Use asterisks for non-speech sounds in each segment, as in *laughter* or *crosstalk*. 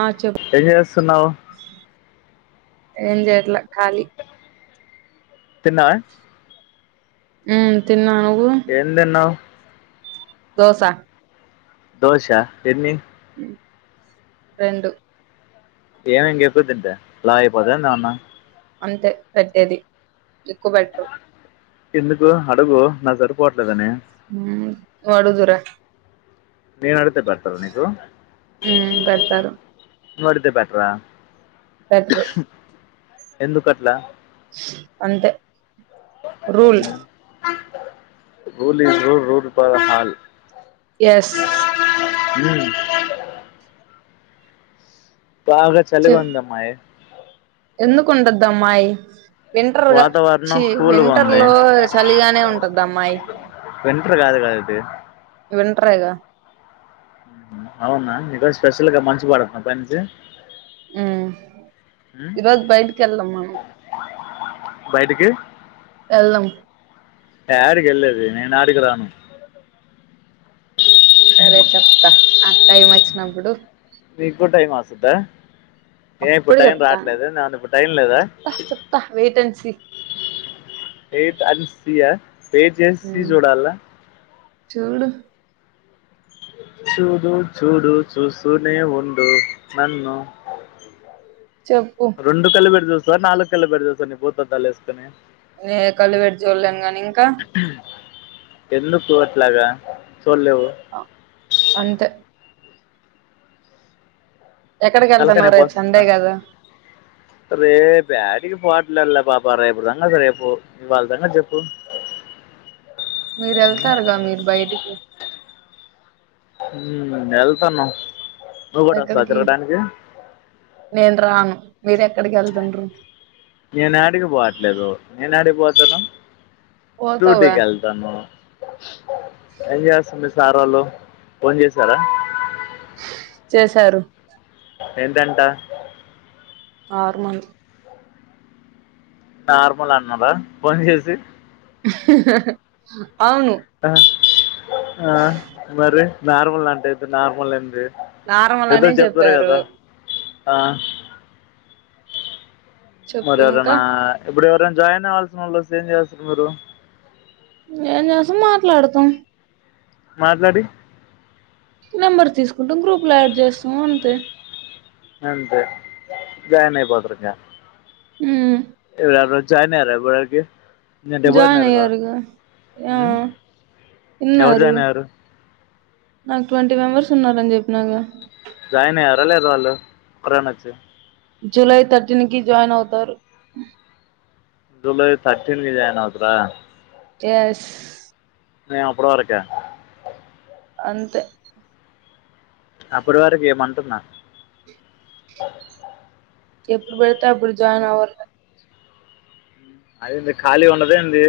ఆ చెప్ ఏం చేస్తున్నావు ఏం జేయట్లే ఖాళీ తిన్నవ ఉమ్ తిన్నా నువ్వు ఏందిన్నావ్ దోసా దోశా ఎన్నీ రెండు ఏమైంది ఎక్కువ తింటే లావైపోతాందన్నా అంతే పెట్టేది ఎక్కువ పెట్టరు ఎందుకు అడుగు నాక్ సరిపోట్లేదని ఊమ్ నువ్ అడుగుదురా నేన్ అడిగీతే పెడతారా నీకు ఉమ్ పెడతారు నువ్వు అడిగీతే పెట్టరా పెట్టరు ఎందుకట్లా అంతే rule rule is rule rule for all yes ఉం బాగా చలిగుందమ్మాయ్ ఎందుకుండద్దమ్మాయ్ వింటర్గా వాతావరణం ఛీ కూల్గా వింటర్ ఉంది లో చలిగానే ఉంటదమ్మాయ్ వింటర్ గాదు గద ఇది వింట్రేగా అవునా ఈ రోజు స్పెషల్ గా మంచి పడుతుందా పై నుంచి ఉమ్ ఈ రోజు బయటికి వెళ్దాం మనం బైటికి వెళ్దాం యాడికెళ్ళేది నేనాడికి రాను సరే చెప్తా నాక్ టైం అచ్చినప్పుడు నీగూడ టైం వస్సుద్దా ఏ ఇప్పుడు అప్పుడు టైం చెప్తాను రాట్లేద్ అందుకు టైం లేదా చెప్తా చెప్తా wait and see wait and see wait జేస్సి ఉమ్ జూడాలా చూడు చూడు చూడు చూస్తునే ఉండు నన్ను చెప్పు రెండు కళ్ళు పెట్టి చూస్తవ నాలుగు కళ్లు పెట్టి చూస్తవ నీ భూతద్దాలు ఎసుకొని ఏ కళ్ళు వెట్టి చూలేను గాని ఇంకా ఎందుకు అట్లాగ చూళ్ళేవు అంతే ఎక్కడికి తలక ఏళ్తున్నావ్ రేపు సండే గదా రేప్ యాడికి పోట్లే లే పాప రేపుటి సంగతి రేపు ఇవాళ సంగతి చెప్పు మీరు ఉమ్, వెళ్తారుగా మీరు బయటికి ఉమ్ ఎల్తాన్నం ఎక్కడికి నేను రాను మీరు ఎక్కడికి వెళ్తుండ్రు నేను యాడిగిపోవట్లేదు నేను యాడిగిపోతను పోతావుగా డుటికి వెల్ దను ఏం చేస్తుంది సారోళ్లు ఫోన్ చేసారా చేసారు ఏంటంటా ఆర్మల్ నార్మల్ అన్నారా ఫోన్ చేసి అవును ఆ ఆ మరి నార్మల్ అంటేతే నార్మల్ ఏంది నార్మల్ అనే ఇద్దరు చప్పేరు చెప్పారు కదా ఆ మరి చెప్పు ఎవరన్న ఇంకా ఇప్పుడు ఎవరైనా జాయిన్ అవ్వాలసినోళ్లు వొస్తే ఏం చేస్తరు మీరు ఎం చేసాం మాట్లాడుతం మాట్లాడి నెంబర్ తీసుకుంటాం గ్రూప్ లో యాడ్ చేస్తాము అంతే అంతే జాయిన్ అయిపోతరు ఇంగ ఉ ఎవరైనా జాయిన్ అయ్యారా ఇప్పుడు వరకి జాయిన్ అయ్యారుగా ఆ ఉమ్, ఎవరు ఉన్నారు జాయిన్ అయ్యారు నాకు ట్వంటీ మెంబర్స్ ఉన్నారు అని చెప్పినగా జాయిన్ అయ్యారా లేద వాళ్ళు ఒక్కరన్న వొచ్చి జూలై థర్టీన్ కి జాయిన్ అవుతారు జులై థర్టీన్ కి జాయిన్ అవుతరా ఎస్ మేము ఆప్పుడు వరకే అంతే అప్పుడు వరకి ఎం అంటున్న ఎప్పుడు పడితే అప్పుడు జాయిన్ అవర్ లే అదేంది ఖాళీగ ఉండదు ఏందీ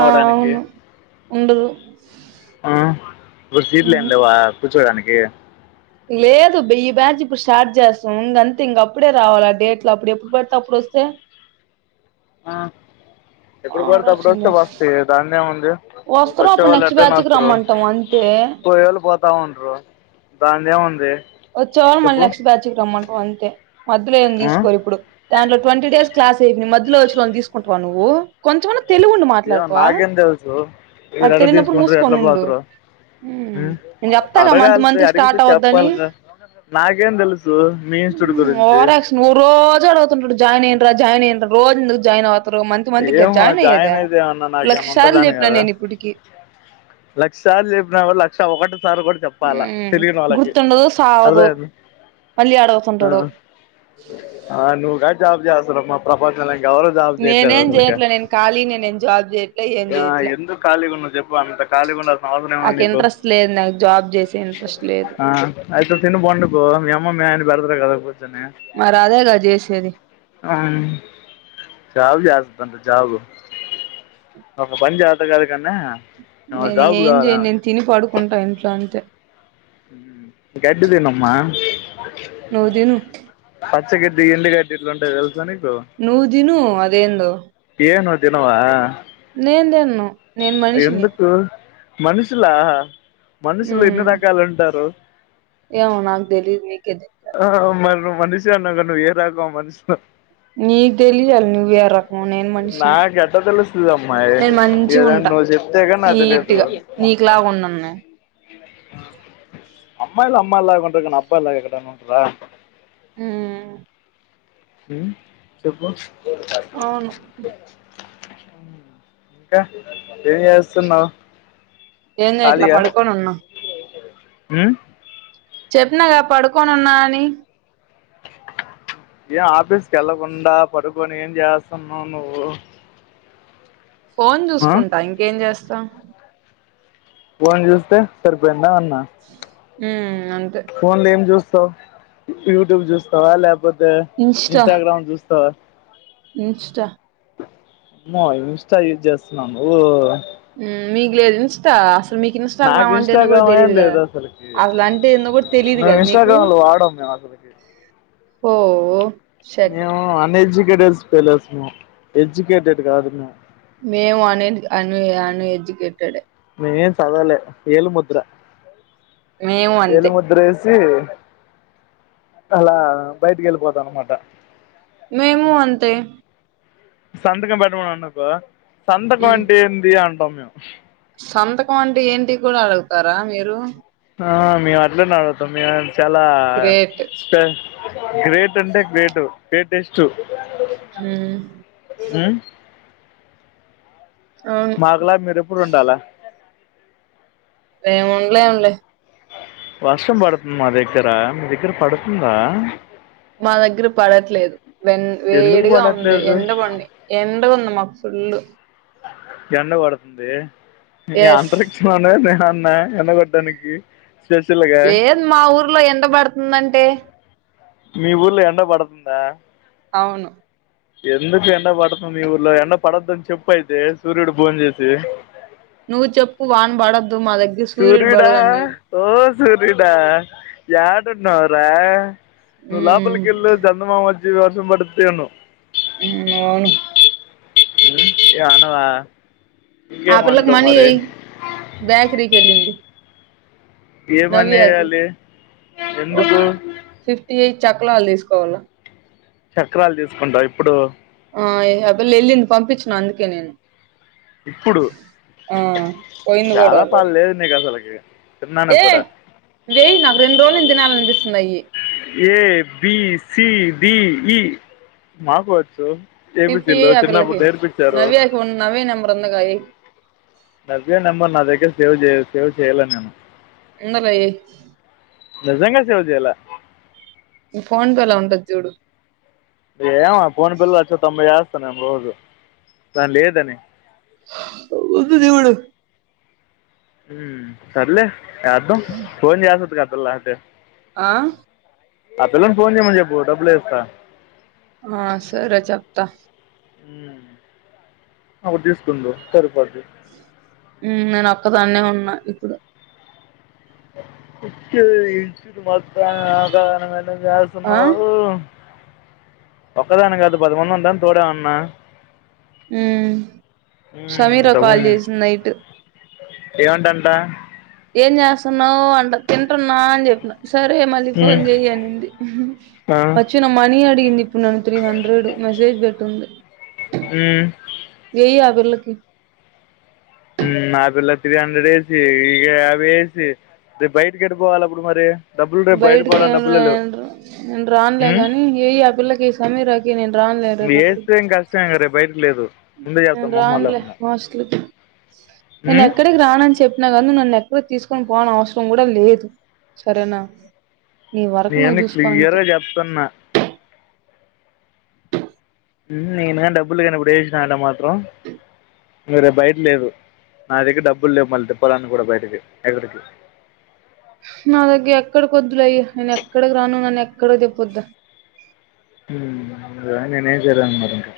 ఆ అవును ఉండుదు ఆ ఇప్పుడు సీట్లు ఏం లేవా కూర్చోడానికి లేదు బి బ్యా ఈ బ్యాచ్ ఇప్పుడు స్టార్ట్ చేస్తాం ఇంగంతే ఇంగ అప్పుడే రావాలి ఆ డేట్ లో అప్పుడు ఎప్పుడు పడితే అప్పుడు వొస్తే ఆ ఆ ఎప్పుడు పడితే అప్పుడు రాసింది వొస్తే రాసి వొస్థి దానిది ఏముంది వస్తారు అప్పుడు వొచ్చేవాళ్ళు నెక్స్ట్ ఎట్లైనా బ్యాచ్ కి వొస్తరు రమ్మంటాం అంతే పోయేవాళ్లు పొత్ తావుండ్రు దానిదే ఏముంది వొచ్చేవాళ్ళ మళ్ చెప్పు నెక్స్ట్ బ్యాచ్ కి రమ్మంటం అంతే మధ్యలో ఏమి ఆ? తీసుకోరు ఇప్పుడు దాంట్లో ట్వంటీ డేస్ క్లాస్ అయిపోయినాయి మధ్యలో వొచ్చినోలని తీసుకుంటావా నువ్వు కొంచం అన్న తెలివి ఉండి ఏమో మాట్లాడతావా నాకేం తెలుసు మీరు మరి ఎట్లా తెలియనప్పుడు తీసుకుంట్రో ఎట్లా మూసుకొని ఉండు పోతారో ఉమ్ ఉ నేను చెప్తాగా మంత్ అడగాలిదే మంత్ కి అడిగితే స్టార్ట్ అవద్దని చెప్పాలిగా నాకేం తెలుసు మీ ఇన్స్టిట్యూట్ గురించి నువ్ రోజు అడుగుతుంటడు జాయిన్ అయిన్రా జాయిన్ అయిన్రా రోజు ఎందుకు జాయిన్ అవుత్ త్రు మంత్ మంత్ కి గద ఏమో జాయిన్ అయ్యేదే అయితే ఏమన్నా లక్ష నాకేమన్నా సార్లు ఉంటుందని చెప్పిన కదా నేను ఇపుటికి లక్ష సార్లు చెప్పిన గూడ లక్ష ఒకటోసారి గూడ చెప్పాలా ఉమ్ తెలియనోళ్ళకి గుర్తుండదు అదే సావదు అది మళ్ళీ ఆ అడుగుతుంటాడు ఆ నువ్ గాని జాబ్ చేస్తున్నావ్ మా ప్రపంచంల ఇంకెవరు జాబ్ చేయిట్ నేనే ఏం చేయట్లే నేను ఖాళీనే నేను జాబ్ చేయట్లే ఏం చేయట్లే ఖాళీ గా ఉన్న చెప్పు అంత ఖాళీ గా ఉన్నారు మాముల్గనే నాకు పండిండ్రు ఇంట్రెస్ట్ లేదు నాకు జాబ్ చేసే ఇంట్రెస్ట్ లేదు ఆ ఆయితే తిను బొండు బొ మీ అమ్మ మీ నాయనా పెడతారు కద కూర్చనే మరి అదేగా జేశేది *unintelligible* జాబ్ జెస్తాదంట జాబ్ ఒక పని చేత గాదు కన్నె నేను జాబు ఏం కావాలి చేయను నేను ఆమెకి తిని పడుకుంటా ఇంట్లో అంతే గడ్డ దినమ్మా నువ్వు తిను పచ్చ గడ్ది ఎండు గడ్ *unintelligible* తెలుసా నీకు నువ్వు తిను అదేందో ఏ నువ్వు తిన్నావా నేను తిను ఎందుకు మనుషులా మనుషులు ఎన్ని ఉమ్ రకాలు ఉంటారు ఏమో నాక్ తెలియదు నీకే తే ఆ మరి నువ్వు మనుషి ఏ అన్నవ్ గా నువ్వు ఏ రకం మనుష్నో నీక్ తెలియాలి నువ్వే రక్ నేను మనుషినే నాకు ఎట్ట తెలుస్తది అమ్మాయి నేను ఏదైనా మంచిగుంట నువ్వు చెప్తే గాని నాకు తెలియదు నీట్గా నీకులాగా ఉండన్నె అమ్మాయిలు అమ్మాయిలగా ఉంటరు గనీ అబ్బాయిలగా ఎక్కడైన ఉంటరా మ్ చెప్పు అవును ఇంక ఏం చేస్తున్నవ్ ఏం చేయట్లే పడుకోని ఉన్న మ్ చెప్పినగా పడుకొని ఉన్నా అని ఏం ఆఫీస్కి ఎళ్ళకుండా పడుకొని ఏం చేస్తున్నావ్ నువ్వు ఫోన్ ఆ చూసుకుంటా ఇంకేం చేస్తా ఫోన్ చూస్తే సరిపోయిందా అన్న ఉమ్ అంతే ఫోన్ లో ఏం చేస్తావ్ యూట్యూబ్ చూస్తావా లేకపోతే ఇన్స్టాగ్రామ్ చూస్తావా ఇన్స్టి అమ్మో ఇన్స్టా యూజ్ చేస్తున్నవా నువ్వు మ్ మీకు లేద్ ఇన్స్టా మీకు నాకు ఇన్స్టాగ్రామ్ అంటే ఎందో గూడ ఇన్స్టాగ్రామ్ ఏం తెలీదు గదా లేదు అసలుకి అసలు అంటే ఎందో గూడ తెలిదు గద మీకు అసలికి ఓఓ మేము అనేడ్యుకేటెడ్ ఫెలోస్ మెము ఎడ్యుకేటెడ్ గాదు మేము మేము అనే అన్ అనేడ్యుకేటెడే మెము ఏం సదవలే ఏలి ముద్ర మేము అంతే ఏలి ముద్ర ఎసీ అలా బయటికి ఎళ్ళిపోతం అనమాట మేము అంతే సంతకం పెట్టమనరానుకో సంతకం మ్ అంటే ఏంది అంటాం మేము సంతకం అంటే ఏంటి కూడా అడుగుతారా మీరు ఆహ మేము అట్లనే అడుగుతాం మేము చాలా గ్రేట్ *inaudible* గ్రేట్ అంటే గ్రేట్ గ్రేటెస్ట్ మ్మ్ మ్ అవును మాకులా మీరు ఎప్పుడు ఉండాలా మేం ఏయలేంలే వర్షం పడుతుంది మా దగ్గరా మీ దగ్గర పడుతుందా మా దగ్గర పడట్లేదు వెన్ ఎందుకు వేడిగా ఉంది పడట్లేదు ఎండ బండి ఎండగా ఉంది మాకు ఫుల్లు ఎండ పడుతుంది *unintelligible* *unintelligible* ఎస్ ఎండగొట్టడానికి స్పెషల్గా లేదు మా ఊర్లో ఎండ పడుతుందంటే మీ ఊర్లో ఎండ పడుతుందా అవును ఎందుకు ఎండ పడుతుంది ఈ ఊర్లో ఎండ పడొద్దు అని చెప్పు అయితే సూర్యుడు ఫోన్ జెసి నువ్వు చెప్పు వాన బడొద్దు మా దగ్గర సూర్యుడు పడు సూర్యుడా అని ఓ సూర్యుడా యాడున్నావురా నువ్ మ్ లోపలికెళ్ళు చందమామచ్చి వర్షం పడుద్దేను మ్మ్ అవును ఏండవా ఆ పిల్లకి మనీ ఏయ్ గాయత్రి కి వెళ ఏమని వెయ్యాలి ఒక ఎందుకు ఫిఫ్టీ ఎయిట్ చకలాలు తీసుకోవాలా చక్రాలు తీసుకుంటా ఇప్పుడు ఆ ఎహె అపిల్ల ఎళ్ళింది పంపించిన అందుకే నేను ఇప్పుడు ఆ పోయింది కూడా ఎలా పాల ఆల్రెడీ లేదు నీకు అసలకి ఏ వెయ్ నాకు రెండు రోజులు నుంచి తినాలనిపిస్తుంది అయ్యి A B C D E మాకు వచ్చు ఫిఫ్టీ ఏబిసీలు ఎయ్ ఆ చిన్నప్పుడు పిల్లకి నేర్పించారు నవ్యకి నవ్య నంబర్ ఉందిగా ఎయి నవ్య నంబర్ నా దగ్గర సేవ్ చేయా సేవ్ చేయల నేను ఇంద లో ఎయి నిజంగా సేవ్ చెయ్యల నీ ఫోన్ పే లో ఉంటది చూడు ఏమ పోని పిల్ల అచ్చా తొంభై ఎస్తాను ఏమో రోజు కానీ లేదని ఉంది చూడు హ్మ్ సర్లే యాద్దాం ఫోన్ చేస్తది గా ఆ పిల్ల అటే ఆ ఆ పిల్లను ఫోన్ జేయమని చెప్పు డబ్బులు ఎస్తా ఆ సరే చెప్తా హ్మ్ అప్పుడు తీసుకుందు సరిపోద్ది హ్మ్ నేను ఒక్కదాన్నే ఉన్నా ఇప్పుడు వచ్చేయ్ ఆ *unintelligible* ఒక్కదాని కాపోతే పది మంది ఉందా తోడు ఎవ్వన్నా హ్మ్ సమీరా కాల్ చేసింది నైట్ ఏంటంట ఏం చేస్తున్నావు అంట తింటున్నా అని చెప్పిన సరే మళ్ళీ ఫోన్ చెయ్ అనింది ఆ వచ్చ తను మనీ అడిగింది ఇప్పుడు నన్ను త్రీ హండ్రెడ్ మెసేజ్ పెట్టింది మ్మ్ ఎయ్ ఆ పిల్లకి. ఉమ్ ఆ పిల్లకీ త్రీ హండ్రెడ్ ఏసి, ఈ ఇగా యాభై ఏసి, రేప్ బైటికెట్టపోవాలి అప్పుడు మరి డబ్బులు రేపు బయట పోవడానికి బైటికేం డబ్బులే లేవు లేదు. నేను రాన్లే గానీ, ఎయ్ ఆ పిల్లకి సమీరకేయ్. నేన్ రాన్లే రేపక్కడికి. ఛ ఇంగ రేప్ బయటికి లేదు. ముందే చెప్తా నేను మొహమాట రాన్లే లేకుండా మోస్ట్లీ నేను ఉమ్ ఎక్కడి రానని చెప్పిన గద, నన్ను ఎప్పుడు తీస్కొని పోనవస్రం కూడ లేదు. సరేనా! నీ వరకు నువ్వు నేను చూసుకో అంతే. క్లియర్గా చెప్తున్నా. మ్హు నేన్ గాని డబ్బులు కానీ ఇప్పుడు ఏసిన అంటె మాత్రం, ఇంగ రేపు బయట లేదు. నా దగ్గర డబ్బులు లేవు మళ్ళీ తిప్పాలన్నా కూడ బైటకి, ఎక్కడికి. నా దగ్గర ఎక్కడికొద్దులే అయ్య. నేను ఎక్కడికి రాను. నన్ను ఎక్కడికి తిప్పోద్దు. మ్ దానికి నేనేం చేయలేను మరి ఇంక.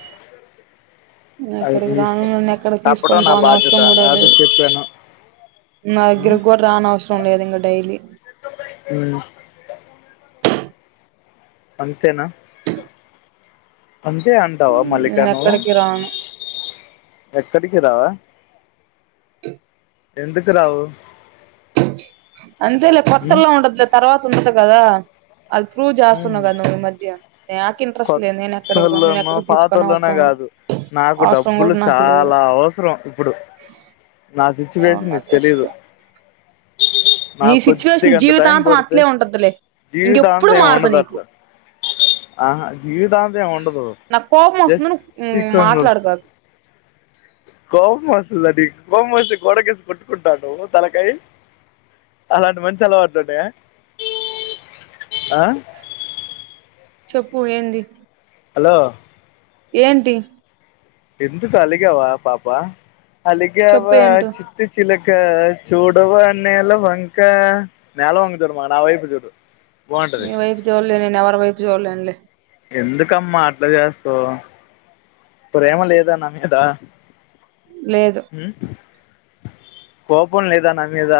నే ఎక్కడికి రాను. నన్ను ఎక్కడకి చెప్పడం తీస్కొని నా బాధ్యత పోనవస్రం కూడ అది లేదు. చెప్పాను నా దగ్గరకి గూడ రానవస్రం లేదు ఇంగ డైలీ. మ్ అంతేనా! అంతే అంటావా మల్లికా నేను నువ్వు? ఎక్కడికి రాను ఎక్కడికి రావా? ఎందుకు రావు? అంతేలే కొత్తల్లో ఉంటదిలే. తర్వాత ఉండదు కదా! అది ప్రూ చేస్తన్నావు కదా నువ్వు ఈ మధ్య. న్యాకు ఇంట్రెస్ట్ లే. నేను ఎక్కడికి రాను. కొత్తోళ్ళనో నన్నెక్కడికి పాతోళ్ళనో తీస్కొనవస్రం లే. కాదు నాకు డబ్బులు చాల అవసరం ఇప్పుడు. నా సిచ్యువేషన్ ఏమన్నా నీకు తెలీదు. చేసుకో నీ నాకు సిచ్యువేషన్ కొద్దిగా అంత టైం జీవితాంతం పడితే అట్లే ఉంటదులే. ఇంకెప్పుడు జీవితాంతం ఏమి మారదు ఉండదు నీకు. అట్లా ఆహా జీవితాంతం ఏమి ఉండదు నాక్ కోపం వొస్తుంది. జస్ట్ నువ్ చికెన్ మాట్లాడుకాకు. కోపమోస్తుందా నీకు కోపమోస్తే గోడకేసి కొట్టుకుంటావ నువ్వు తలకాయి. అలాంటి మంచి అలవాట్లున్నయా? ఆ? చెప్పు ఏంది? హలో ఏంటి? ఎందుకు అలిగావా పాప? చెప్పు అలిగావా ఏంటో చిట్ ట్టి చిలక చూడవా నేల వంకా? నేలవంగ జూడమా నా వైపు చూడు. బాగుంటది నీ వైపు చూడ్లే నేను ఎవరి వైపు చూడలేను లే. ఎందుకమ్మ అట్ల జేస్తవ్? ప్రేమ లేదా నా మీద? లేదు మ్ కోపం లేదా నా మీద?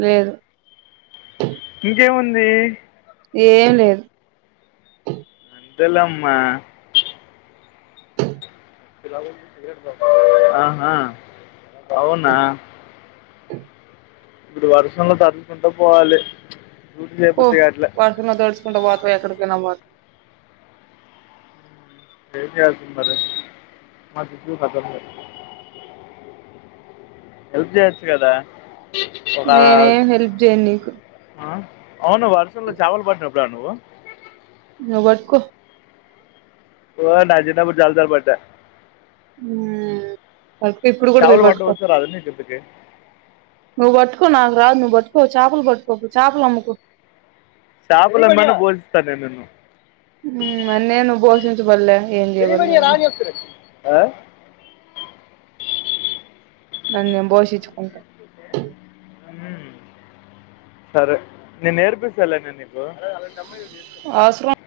లేేదు. ఇంకేముంది? ఏం లేదు. తులమ్మ ఆహా ఆహా బాగున్న ఇప్పుడు వర్షంలో తడ్సుకుంటాపోవాలి ప్చ్ పో వర్షంలో తడుచుకుంట పోతవో ఎక్కడికైనా పో ఏంజేస్నారూ హల్ప్ జేయొచ్చు గదా నేనేం హెల్ప్ జెయ్యన్నీకు అవునా, ఔను వర్షంలో చావలు పట్టినవ ఎప్పుడన్నా నువ్వు నువ్ వట్కో ఓ నా చిన్నప్పుడూ చాలాసార్లు పట్టా ఉ పట్టు ఇప్పుడు కూడా పోయి చేపలు పట్టడం పట్కో వచ్చా రాదు నీకు ఇంతకి నువ్వు పట్కో నాకు రాదు నువ్వుబట్కో చాపలు పట్టుకోకు చాపలమ్ముకో చాపలమ్మైన పోషిస్తానే నిన్ను ఉ మర్నెను బోషించబల్లే ఏం చెయ్యబల్లే *inaudible* ఆ నన్ను నేను బోషించుకుంటా హ్మ్ సరే నేన్ నేర్పిస్తాలే నేన్ నీకు అవ్సరం